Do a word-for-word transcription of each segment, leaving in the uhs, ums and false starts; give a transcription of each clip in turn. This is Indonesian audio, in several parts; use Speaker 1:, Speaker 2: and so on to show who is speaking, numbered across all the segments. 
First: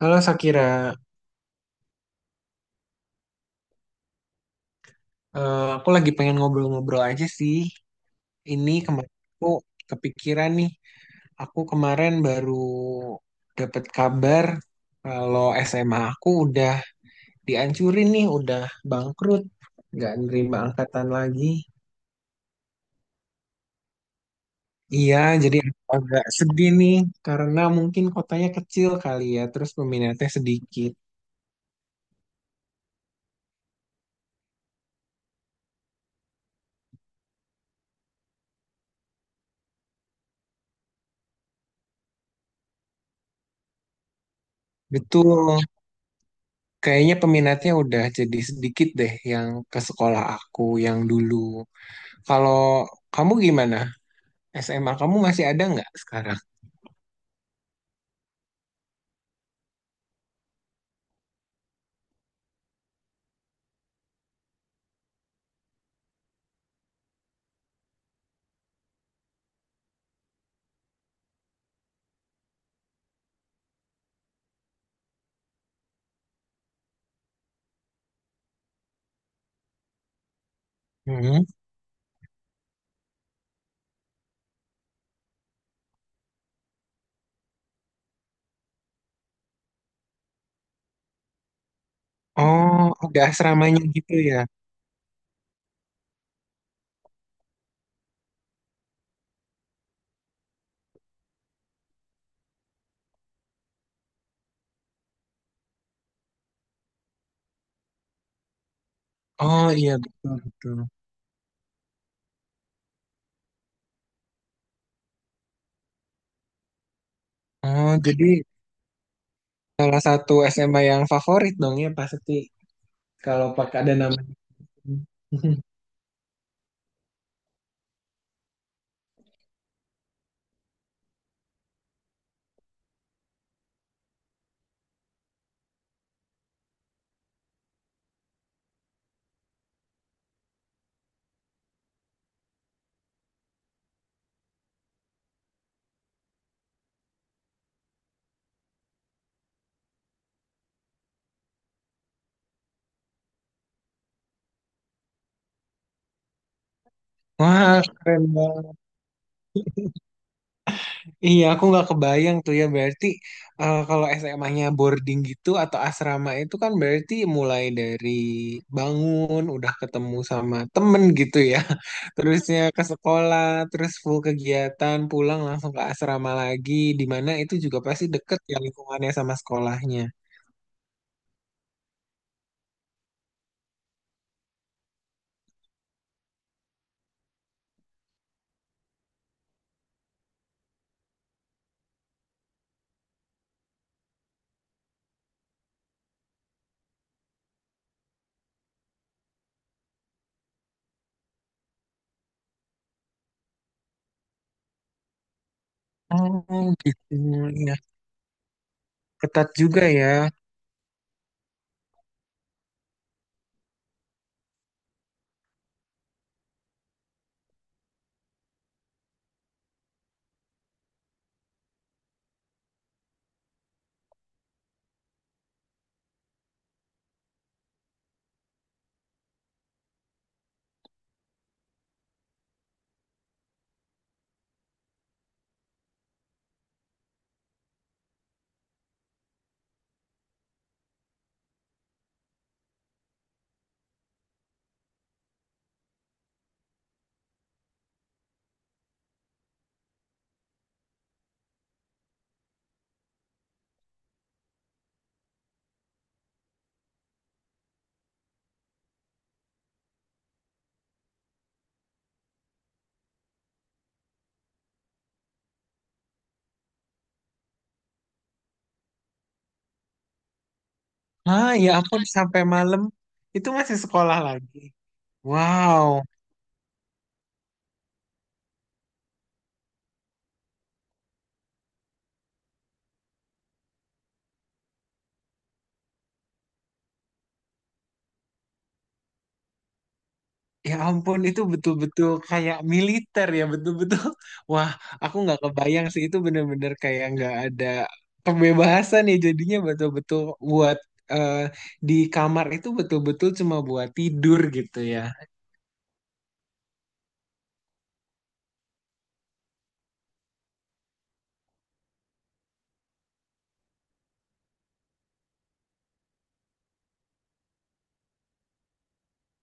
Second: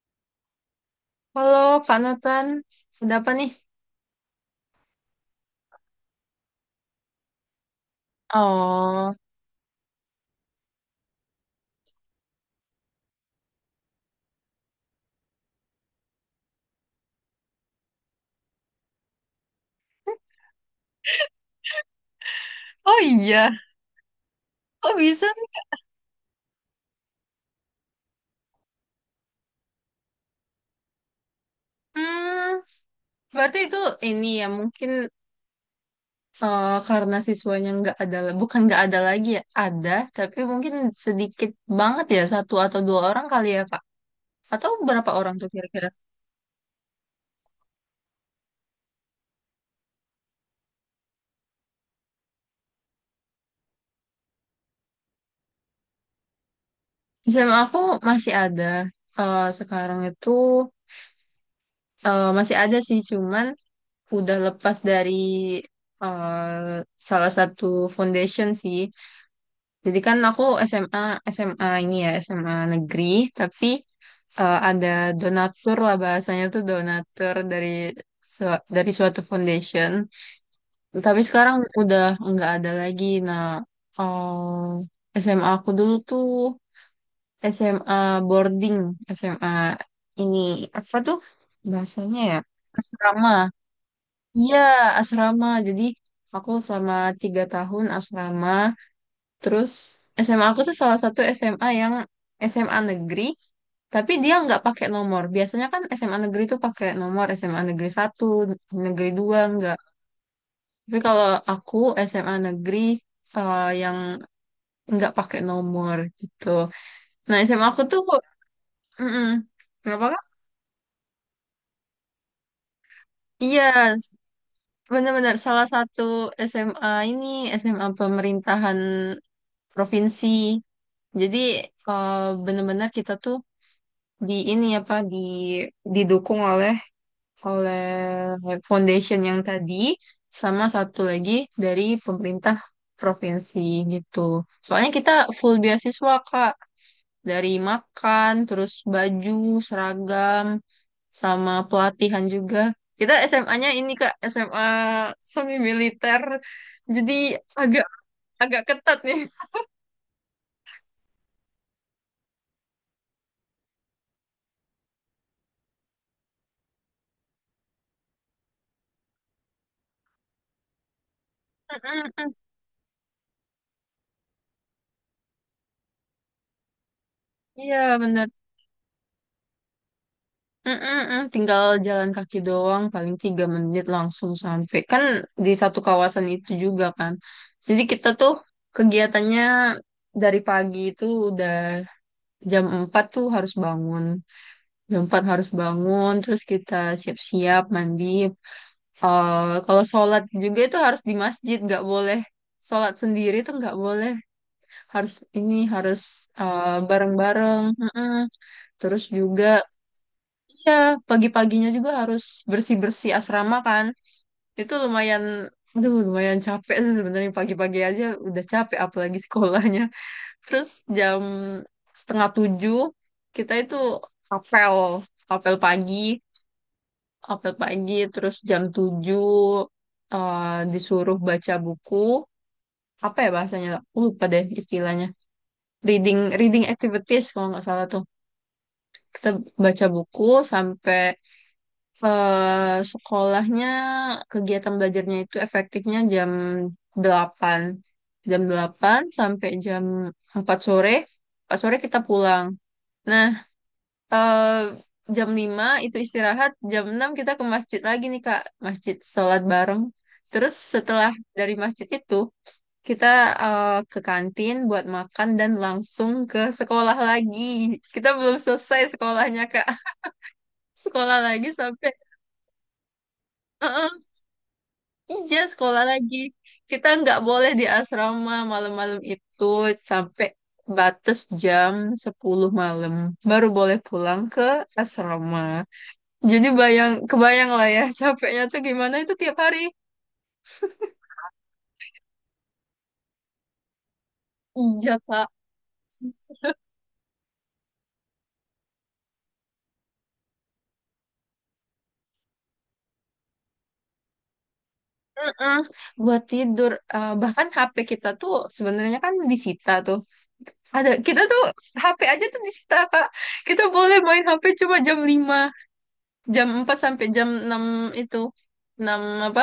Speaker 1: Halo Sakira.
Speaker 2: Halo, Kak Nathan. Ada apa nih?
Speaker 1: Eh, aku lagi pengen ngobrol-ngobrol aja sih. Ini kemarin
Speaker 2: Oh,
Speaker 1: aku kepikiran nih, aku kemarin baru dapat kabar kalau S M A aku udah dihancurin nih, udah bangkrut, nggak nerima angkatan lagi.
Speaker 2: ya. Kok
Speaker 1: Iya,
Speaker 2: bisa
Speaker 1: jadi
Speaker 2: sih?
Speaker 1: aku agak sedih nih karena mungkin kotanya kecil kali ya, terus peminatnya sedikit.
Speaker 2: Hmm, berarti itu ini ya mungkin eh, karena siswanya nggak ada, bukan nggak ada lagi ya, ada, tapi mungkin sedikit banget ya, satu atau dua orang kali ya, Kak. Atau berapa orang tuh
Speaker 1: Betul,
Speaker 2: kira-kira?
Speaker 1: kayaknya peminatnya udah jadi sedikit deh yang ke sekolah aku yang dulu. Kalau kamu gimana? S M A kamu masih ada nggak sekarang?
Speaker 2: Misalnya aku masih ada eh, sekarang itu eh, masih ada sih, cuman udah lepas dari eh, salah satu foundation sih. Jadi kan aku S M A S M A ini ya S M A negeri, tapi eh, ada donatur lah bahasanya tuh donatur dari su- dari suatu foundation. Tapi
Speaker 1: Hmm.
Speaker 2: sekarang udah nggak ada lagi. Nah, eh, S M A aku dulu tuh S M A boarding, S M A ini apa tuh bahasanya ya?
Speaker 1: Oh, udah
Speaker 2: Asrama.
Speaker 1: asramanya gitu ya?
Speaker 2: Iya, asrama. Jadi aku selama tiga tahun asrama. Terus S M A aku tuh salah satu S M A yang S M A negeri, tapi dia nggak pakai nomor. Biasanya kan S M A negeri tuh pakai nomor, S M A negeri satu, negeri dua,
Speaker 1: Oh
Speaker 2: nggak.
Speaker 1: iya, betul betul.
Speaker 2: Tapi kalau aku S M A negeri eh, yang nggak pakai nomor gitu. Nah, S M A aku
Speaker 1: Oh,
Speaker 2: tuh.
Speaker 1: jadi
Speaker 2: Mm.
Speaker 1: salah
Speaker 2: Kenapa, Kak?
Speaker 1: satu S M A yang favorit dong ya pasti kalau
Speaker 2: Iya,
Speaker 1: pakai ada
Speaker 2: s-
Speaker 1: nama.
Speaker 2: benar-benar salah satu S M A ini S M A pemerintahan provinsi. Jadi eh, benar-benar kita tuh di ini apa di didukung oleh oleh foundation yang tadi sama satu lagi dari pemerintah provinsi gitu. Soalnya kita full beasiswa, Kak, dari makan, terus baju, seragam, sama pelatihan juga. Kita S M A-nya ini Kak S M A semi militer, jadi
Speaker 1: Wah,
Speaker 2: agak
Speaker 1: keren
Speaker 2: agak
Speaker 1: banget.
Speaker 2: ketat nih.
Speaker 1: Iya, aku nggak kebayang tuh ya. Berarti eh, kalau S M A-nya boarding gitu atau asrama itu kan berarti mulai dari bangun, udah ketemu sama temen gitu ya. Terusnya ke sekolah, terus full kegiatan, pulang langsung ke asrama lagi. Di mana itu juga
Speaker 2: Iya,
Speaker 1: pasti
Speaker 2: benar.
Speaker 1: deket ya lingkungannya sama sekolahnya.
Speaker 2: Mm-mm-mm, tinggal jalan kaki doang, paling tiga menit langsung sampai. Kan di satu kawasan itu juga kan. Jadi kita tuh kegiatannya dari pagi itu udah jam empat tuh harus bangun. Jam empat harus bangun, terus kita siap-siap mandi. Eh, kalau sholat juga itu harus di masjid, nggak boleh sholat sendiri tuh nggak boleh. Harus ini, harus eh,
Speaker 1: Oh gitu,
Speaker 2: bareng-bareng.
Speaker 1: ya.
Speaker 2: Mm-mm. Terus juga.
Speaker 1: Ketat juga ya.
Speaker 2: Iya, pagi-paginya juga harus bersih-bersih asrama, kan. Itu lumayan, aduh lumayan capek sih sebenarnya, pagi-pagi aja udah capek, apalagi sekolahnya. Terus jam setengah tujuh kita itu apel, apel pagi, apel pagi. Terus jam tujuh eh, disuruh baca buku. Apa ya bahasanya? Aku lupa deh istilahnya. Reading, reading activities kalau nggak salah tuh. Kita baca buku sampai eh sekolahnya, kegiatan belajarnya itu efektifnya jam delapan. Jam delapan sampai jam empat sore. Empat sore kita pulang. Nah, eh jam lima itu istirahat, jam enam kita ke masjid lagi nih Kak, masjid sholat bareng. Terus setelah dari masjid itu kita eh, ke kantin buat makan dan langsung ke sekolah lagi. Kita belum selesai sekolahnya, Kak. Sekolah lagi
Speaker 1: Ah, ya
Speaker 2: sampai
Speaker 1: ampun, sampai malam itu masih sekolah lagi.
Speaker 2: iya, sekolah
Speaker 1: Wow.
Speaker 2: lagi. Kita nggak boleh di asrama malam-malam itu sampai batas jam sepuluh malam. Baru boleh pulang ke asrama. Jadi bayang, kebayang lah ya capeknya tuh gimana itu tiap hari.
Speaker 1: Ya ampun, itu betul-betul kayak militer ya, betul-betul. Wah,
Speaker 2: Iya,
Speaker 1: aku
Speaker 2: Kak.
Speaker 1: nggak kebayang sih, itu bener-bener kayak nggak ada kebebasan ya jadinya betul-betul buat eh, di kamar itu betul-betul cuma buat tidur gitu ya.
Speaker 2: Mm-mm. Buat tidur. Eh, bahkan H P kita tuh sebenarnya kan disita tuh. Ada, kita tuh H P aja tuh disita, Kak. Kita boleh main H P cuma jam lima. Jam empat sampai jam enam itu. Enam apa?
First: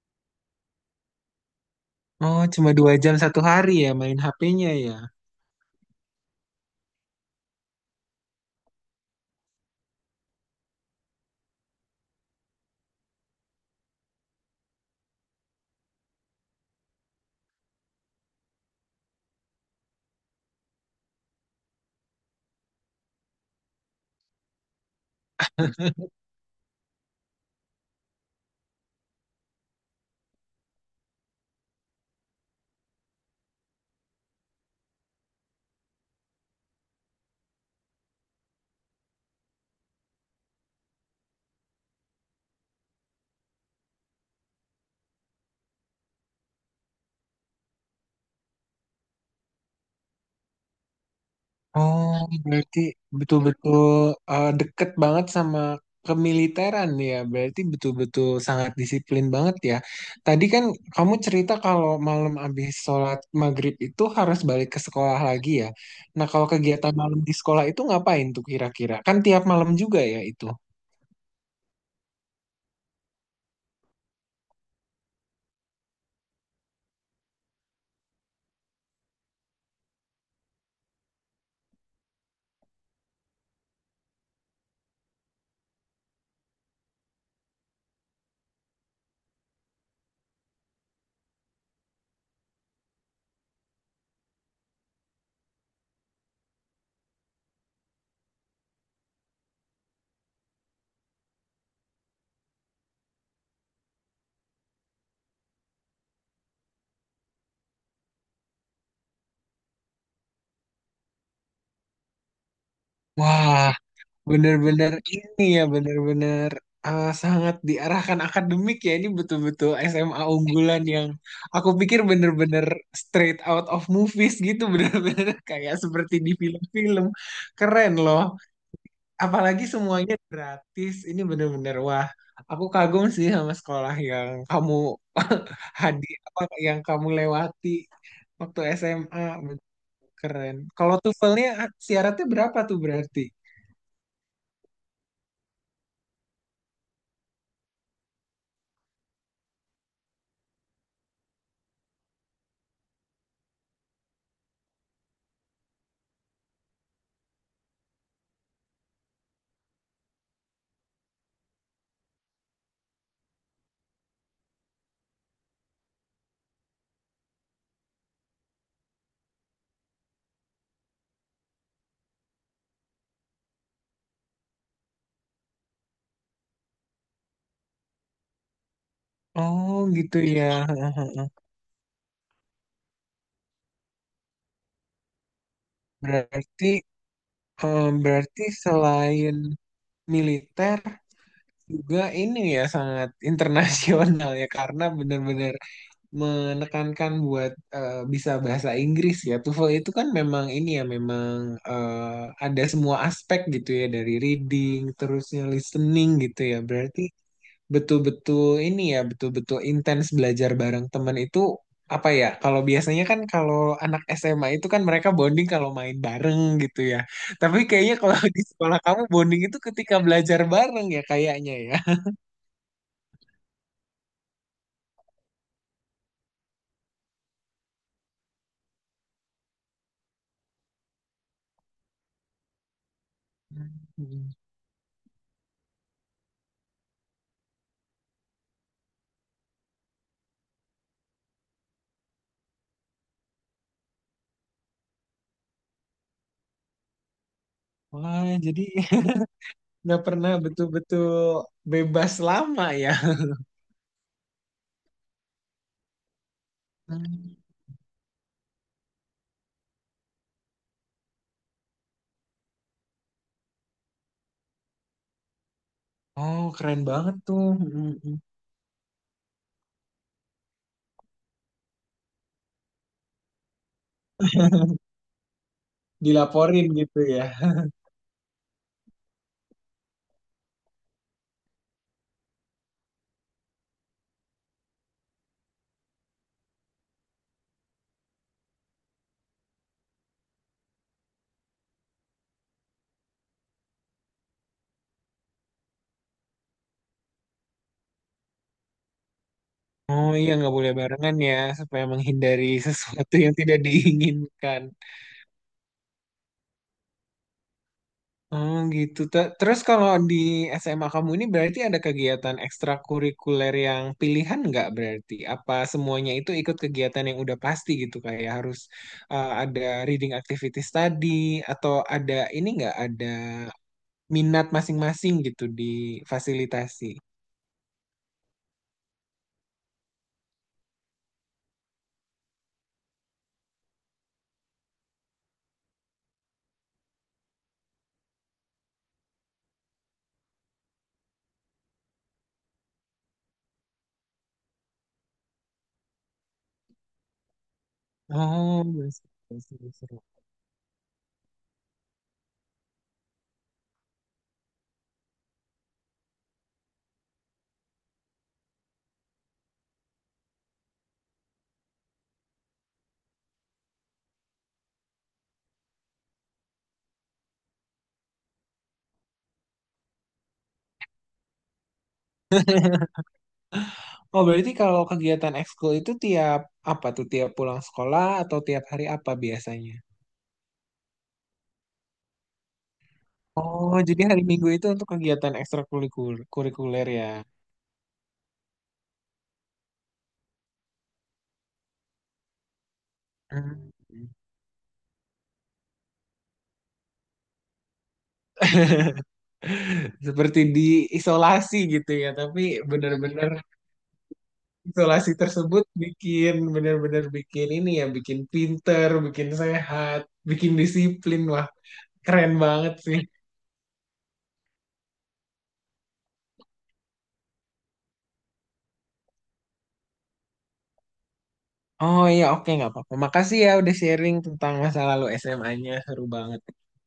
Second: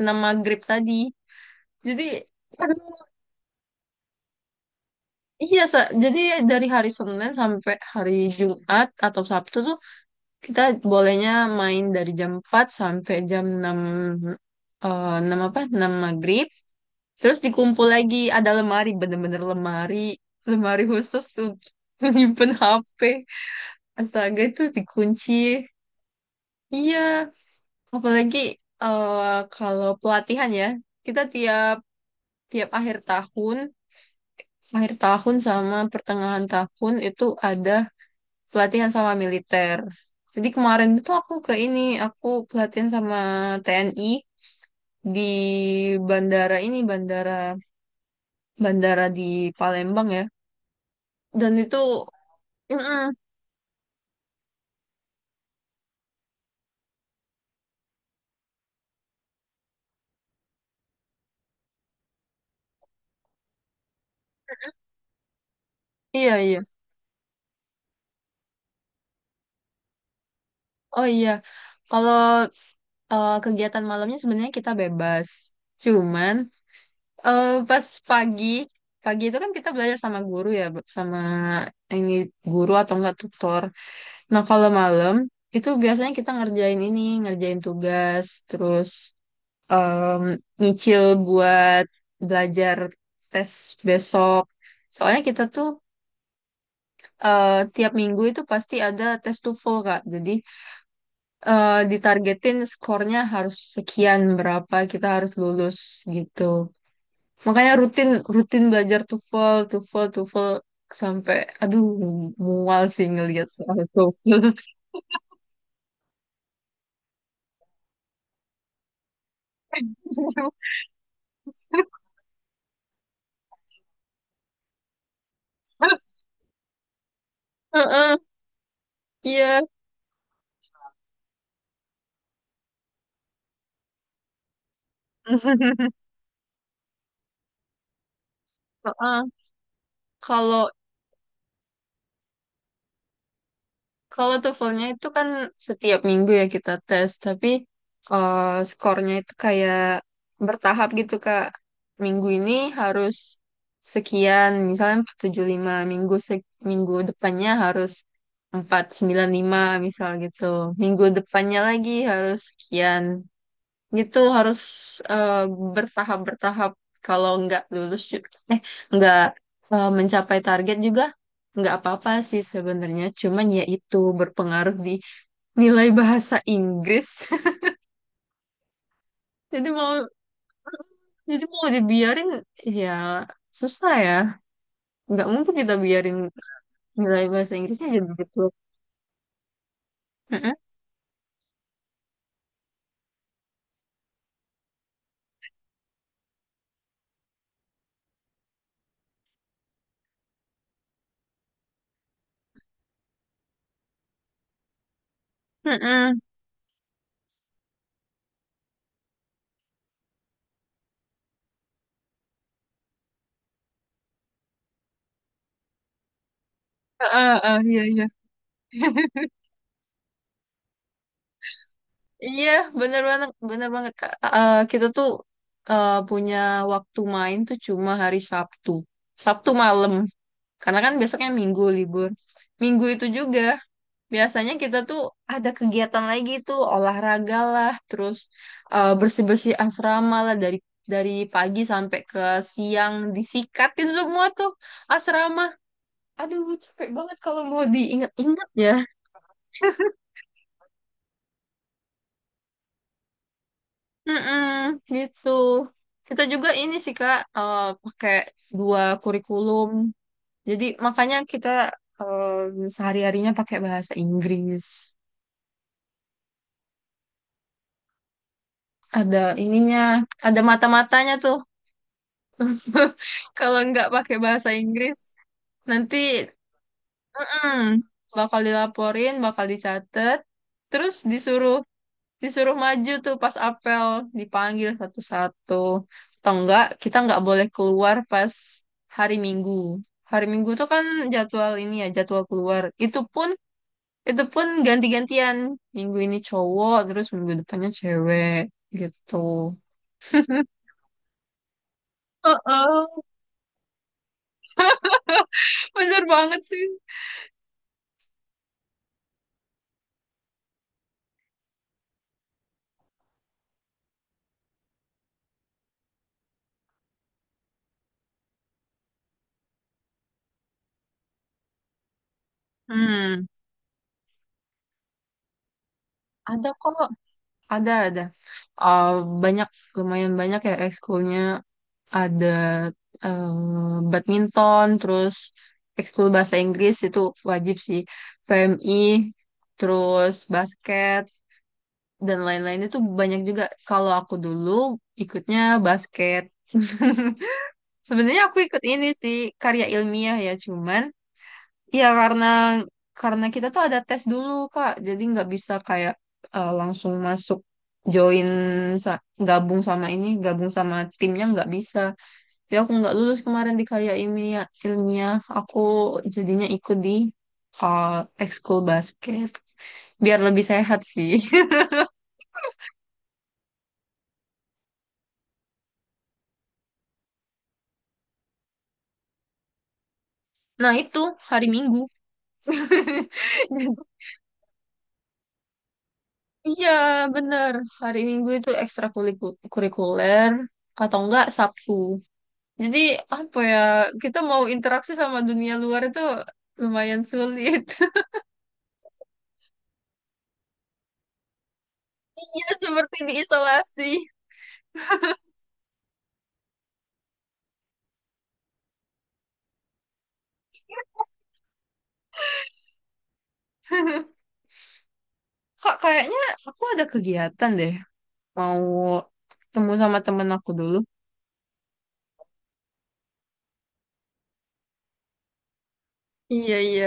Speaker 2: Enam maghrib tadi. Jadi,
Speaker 1: Oh, cuma dua
Speaker 2: aduh,
Speaker 1: jam satu hari ya main H P-nya ya.
Speaker 2: iya, Sa. Jadi dari hari Senin sampai hari Jumat atau Sabtu tuh kita bolehnya main dari jam empat sampai jam enam eh, enam apa? Enam maghrib. Terus dikumpul lagi, ada lemari, bener-bener lemari, lemari khusus untuk menyimpan H P. Astaga itu dikunci. Iya, apalagi eh, kalau pelatihan ya, kita tiap tiap akhir tahun, akhir tahun sama pertengahan tahun itu ada pelatihan sama militer. Jadi kemarin itu aku ke ini, aku pelatihan sama T N I di bandara ini, bandara bandara di Palembang ya. Dan itu,
Speaker 1: Oh, berarti
Speaker 2: mm-mm,
Speaker 1: betul-betul eh, deket banget sama kemiliteran ya. Berarti betul-betul sangat disiplin banget ya. Tadi kan kamu cerita kalau malam habis sholat maghrib itu harus balik ke sekolah lagi ya. Nah,
Speaker 2: iya
Speaker 1: kalau
Speaker 2: iya,
Speaker 1: kegiatan malam di sekolah itu ngapain tuh kira-kira? Kan tiap malam juga ya itu.
Speaker 2: oh iya. Kalau eh, kegiatan malamnya sebenarnya kita bebas, cuman. Eh, pas pagi, pagi itu kan kita belajar sama guru ya, Bu, sama ini guru atau enggak tutor. Nah, kalau malam itu biasanya kita ngerjain ini, ngerjain tugas, terus em, nyicil buat belajar tes besok. Soalnya kita tuh eh, tiap minggu itu pasti ada tes TOEFL, Kak. Jadi eh, ditargetin skornya harus sekian, berapa kita harus lulus gitu. Makanya rutin rutin belajar TOEFL, TOEFL, TOEFL sampai aduh mual sih ngelihat
Speaker 1: Wah,
Speaker 2: soal TOEFL.
Speaker 1: bener-bener ini ya, bener-bener eh, sangat diarahkan akademik ya. Ini betul-betul S M A unggulan yang aku pikir bener-bener straight out of movies gitu. Bener-bener kayak seperti di film-film. Keren
Speaker 2: Heeh,
Speaker 1: loh.
Speaker 2: iya.
Speaker 1: Apalagi semuanya gratis. Ini bener-bener, wah. Aku kagum sih sama sekolah yang kamu hadir, apa yang kamu lewati waktu S M A.
Speaker 2: Heeh.
Speaker 1: Betul. Keren.
Speaker 2: Kalau
Speaker 1: Kalau TOEFL-nya syaratnya berapa tuh berarti?
Speaker 2: Kalau TOEFL-nya itu kan setiap minggu ya kita tes, tapi eh, skornya itu kayak bertahap gitu, Kak. Minggu ini harus sekian, misalnya empat tujuh lima, minggu se- minggu depannya harus empat sembilan lima misal gitu. Minggu depannya lagi harus sekian gitu harus eh, bertahap-bertahap kalau nggak lulus ju- eh nggak eh, mencapai target juga nggak apa-apa sih sebenarnya, cuman ya itu berpengaruh di nilai bahasa Inggris. jadi
Speaker 1: Oh
Speaker 2: mau
Speaker 1: gitu ya. Heeh, heeh.
Speaker 2: jadi mau dibiarin ya susah ya, nggak mungkin kita biarin
Speaker 1: Berarti
Speaker 2: nilai bahasa
Speaker 1: eh,
Speaker 2: Inggrisnya jadi gitu.
Speaker 1: berarti selain
Speaker 2: Mm-mm.
Speaker 1: militer juga ini ya sangat internasional ya karena benar-benar menekankan buat eh, bisa bahasa Inggris ya. TOEFL itu kan memang ini ya memang eh, ada semua aspek gitu ya dari reading terusnya listening
Speaker 2: Mm-mm.
Speaker 1: gitu ya. Berarti betul-betul ini ya, betul-betul intens belajar bareng temen itu apa ya? Kalau biasanya kan kalau anak S M A itu kan mereka bonding kalau main bareng gitu ya.
Speaker 2: Ah, ah,
Speaker 1: Tapi
Speaker 2: ah, iya,
Speaker 1: kayaknya
Speaker 2: iya.
Speaker 1: kalau di sekolah kamu bonding itu ketika belajar bareng ya kayaknya ya.
Speaker 2: Iya, bener banget, bener banget Kak. Eh, eh, kita tuh eh, punya waktu main tuh cuma hari Sabtu, Sabtu malam. Karena kan besoknya Minggu libur. Minggu itu juga
Speaker 1: Hmm.
Speaker 2: biasanya kita tuh ada kegiatan lagi tuh olahraga lah, terus eh, bersih-bersih asrama lah dari dari pagi sampai ke siang disikatin semua tuh asrama. Aduh, capek banget kalau mau
Speaker 1: Wah,
Speaker 2: diingat-ingat
Speaker 1: jadi
Speaker 2: ya.
Speaker 1: nggak pernah betul-betul bebas lama ya.
Speaker 2: Mm-mm, gitu. Kita juga ini sih Kak
Speaker 1: Hmm.
Speaker 2: eh, pakai dua kurikulum. Jadi makanya kita eh, sehari-harinya pakai bahasa Inggris.
Speaker 1: Oh, keren banget tuh. Hmm, hmm.
Speaker 2: Ada ininya, ada mata-matanya tuh. Kalau nggak pakai bahasa Inggris, nanti
Speaker 1: Dilaporin gitu ya.
Speaker 2: mm, bakal dilaporin, bakal dicatat, terus disuruh disuruh maju tuh pas apel, dipanggil satu-satu, atau enggak kita nggak boleh keluar pas hari Minggu, hari Minggu tuh kan jadwal ini ya jadwal keluar itu pun itu pun ganti-gantian, minggu ini cowok terus minggu depannya cewek gitu.
Speaker 1: Oh iya, nggak boleh barengan ya, supaya menghindari
Speaker 2: Heeh.
Speaker 1: sesuatu yang tidak diinginkan.
Speaker 2: Bener banget sih.
Speaker 1: Oh gitu. Te- Terus kalau di S M A kamu ini berarti ada kegiatan ekstrakurikuler yang pilihan nggak berarti? Apa semuanya itu ikut kegiatan yang udah pasti gitu kayak harus uh, ada reading activities tadi atau ada ini nggak ada
Speaker 2: hmm
Speaker 1: minat masing-masing gitu di
Speaker 2: ada kok.
Speaker 1: fasilitasi?
Speaker 2: Ada, ada. Eh, banyak, lumayan banyak ya ekskulnya. Ada eh, badminton, terus ekskul bahasa Inggris itu wajib sih. P M I, terus basket, dan lain-lain itu banyak juga. Kalau aku dulu ikutnya basket. Sebenarnya aku ikut
Speaker 1: Oh,
Speaker 2: ini sih,
Speaker 1: seru,
Speaker 2: karya
Speaker 1: seru, seru.
Speaker 2: ilmiah ya. Cuman iya, karena karena kita tuh ada tes dulu Kak, jadi nggak bisa kayak eh, langsung masuk join sa- gabung sama ini, gabung sama timnya nggak bisa. Jadi aku nggak lulus kemarin di karya ilmiah, ilmiah. Aku jadinya ikut di eh, ekskul basket biar lebih sehat sih.
Speaker 1: Oh, berarti kalau kegiatan ekskul itu tiap apa tuh? Tiap pulang sekolah atau tiap hari apa biasanya?
Speaker 2: Nah itu hari Minggu.
Speaker 1: Oh, jadi hari Minggu itu untuk kegiatan
Speaker 2: Iya
Speaker 1: ekstrakurikuler ya.
Speaker 2: bener, hari Minggu itu ekstrakurikuler atau enggak Sabtu. Jadi apa ya,
Speaker 1: Hmm.
Speaker 2: kita mau interaksi sama dunia luar itu lumayan sulit.
Speaker 1: Seperti diisolasi gitu ya, tapi
Speaker 2: Ya seperti
Speaker 1: benar-benar
Speaker 2: diisolasi.
Speaker 1: isolasi tersebut bikin benar-benar bikin ini ya, bikin pinter, bikin sehat, bikin disiplin. Wah, keren banget sih.
Speaker 2: Kak, kayaknya aku ada kegiatan deh. Mau ketemu sama temen aku dulu.
Speaker 1: Oh iya, oke nggak apa-apa. Makasih ya udah sharing tentang masa lalu S M A-nya, seru banget.
Speaker 2: Iya, iya.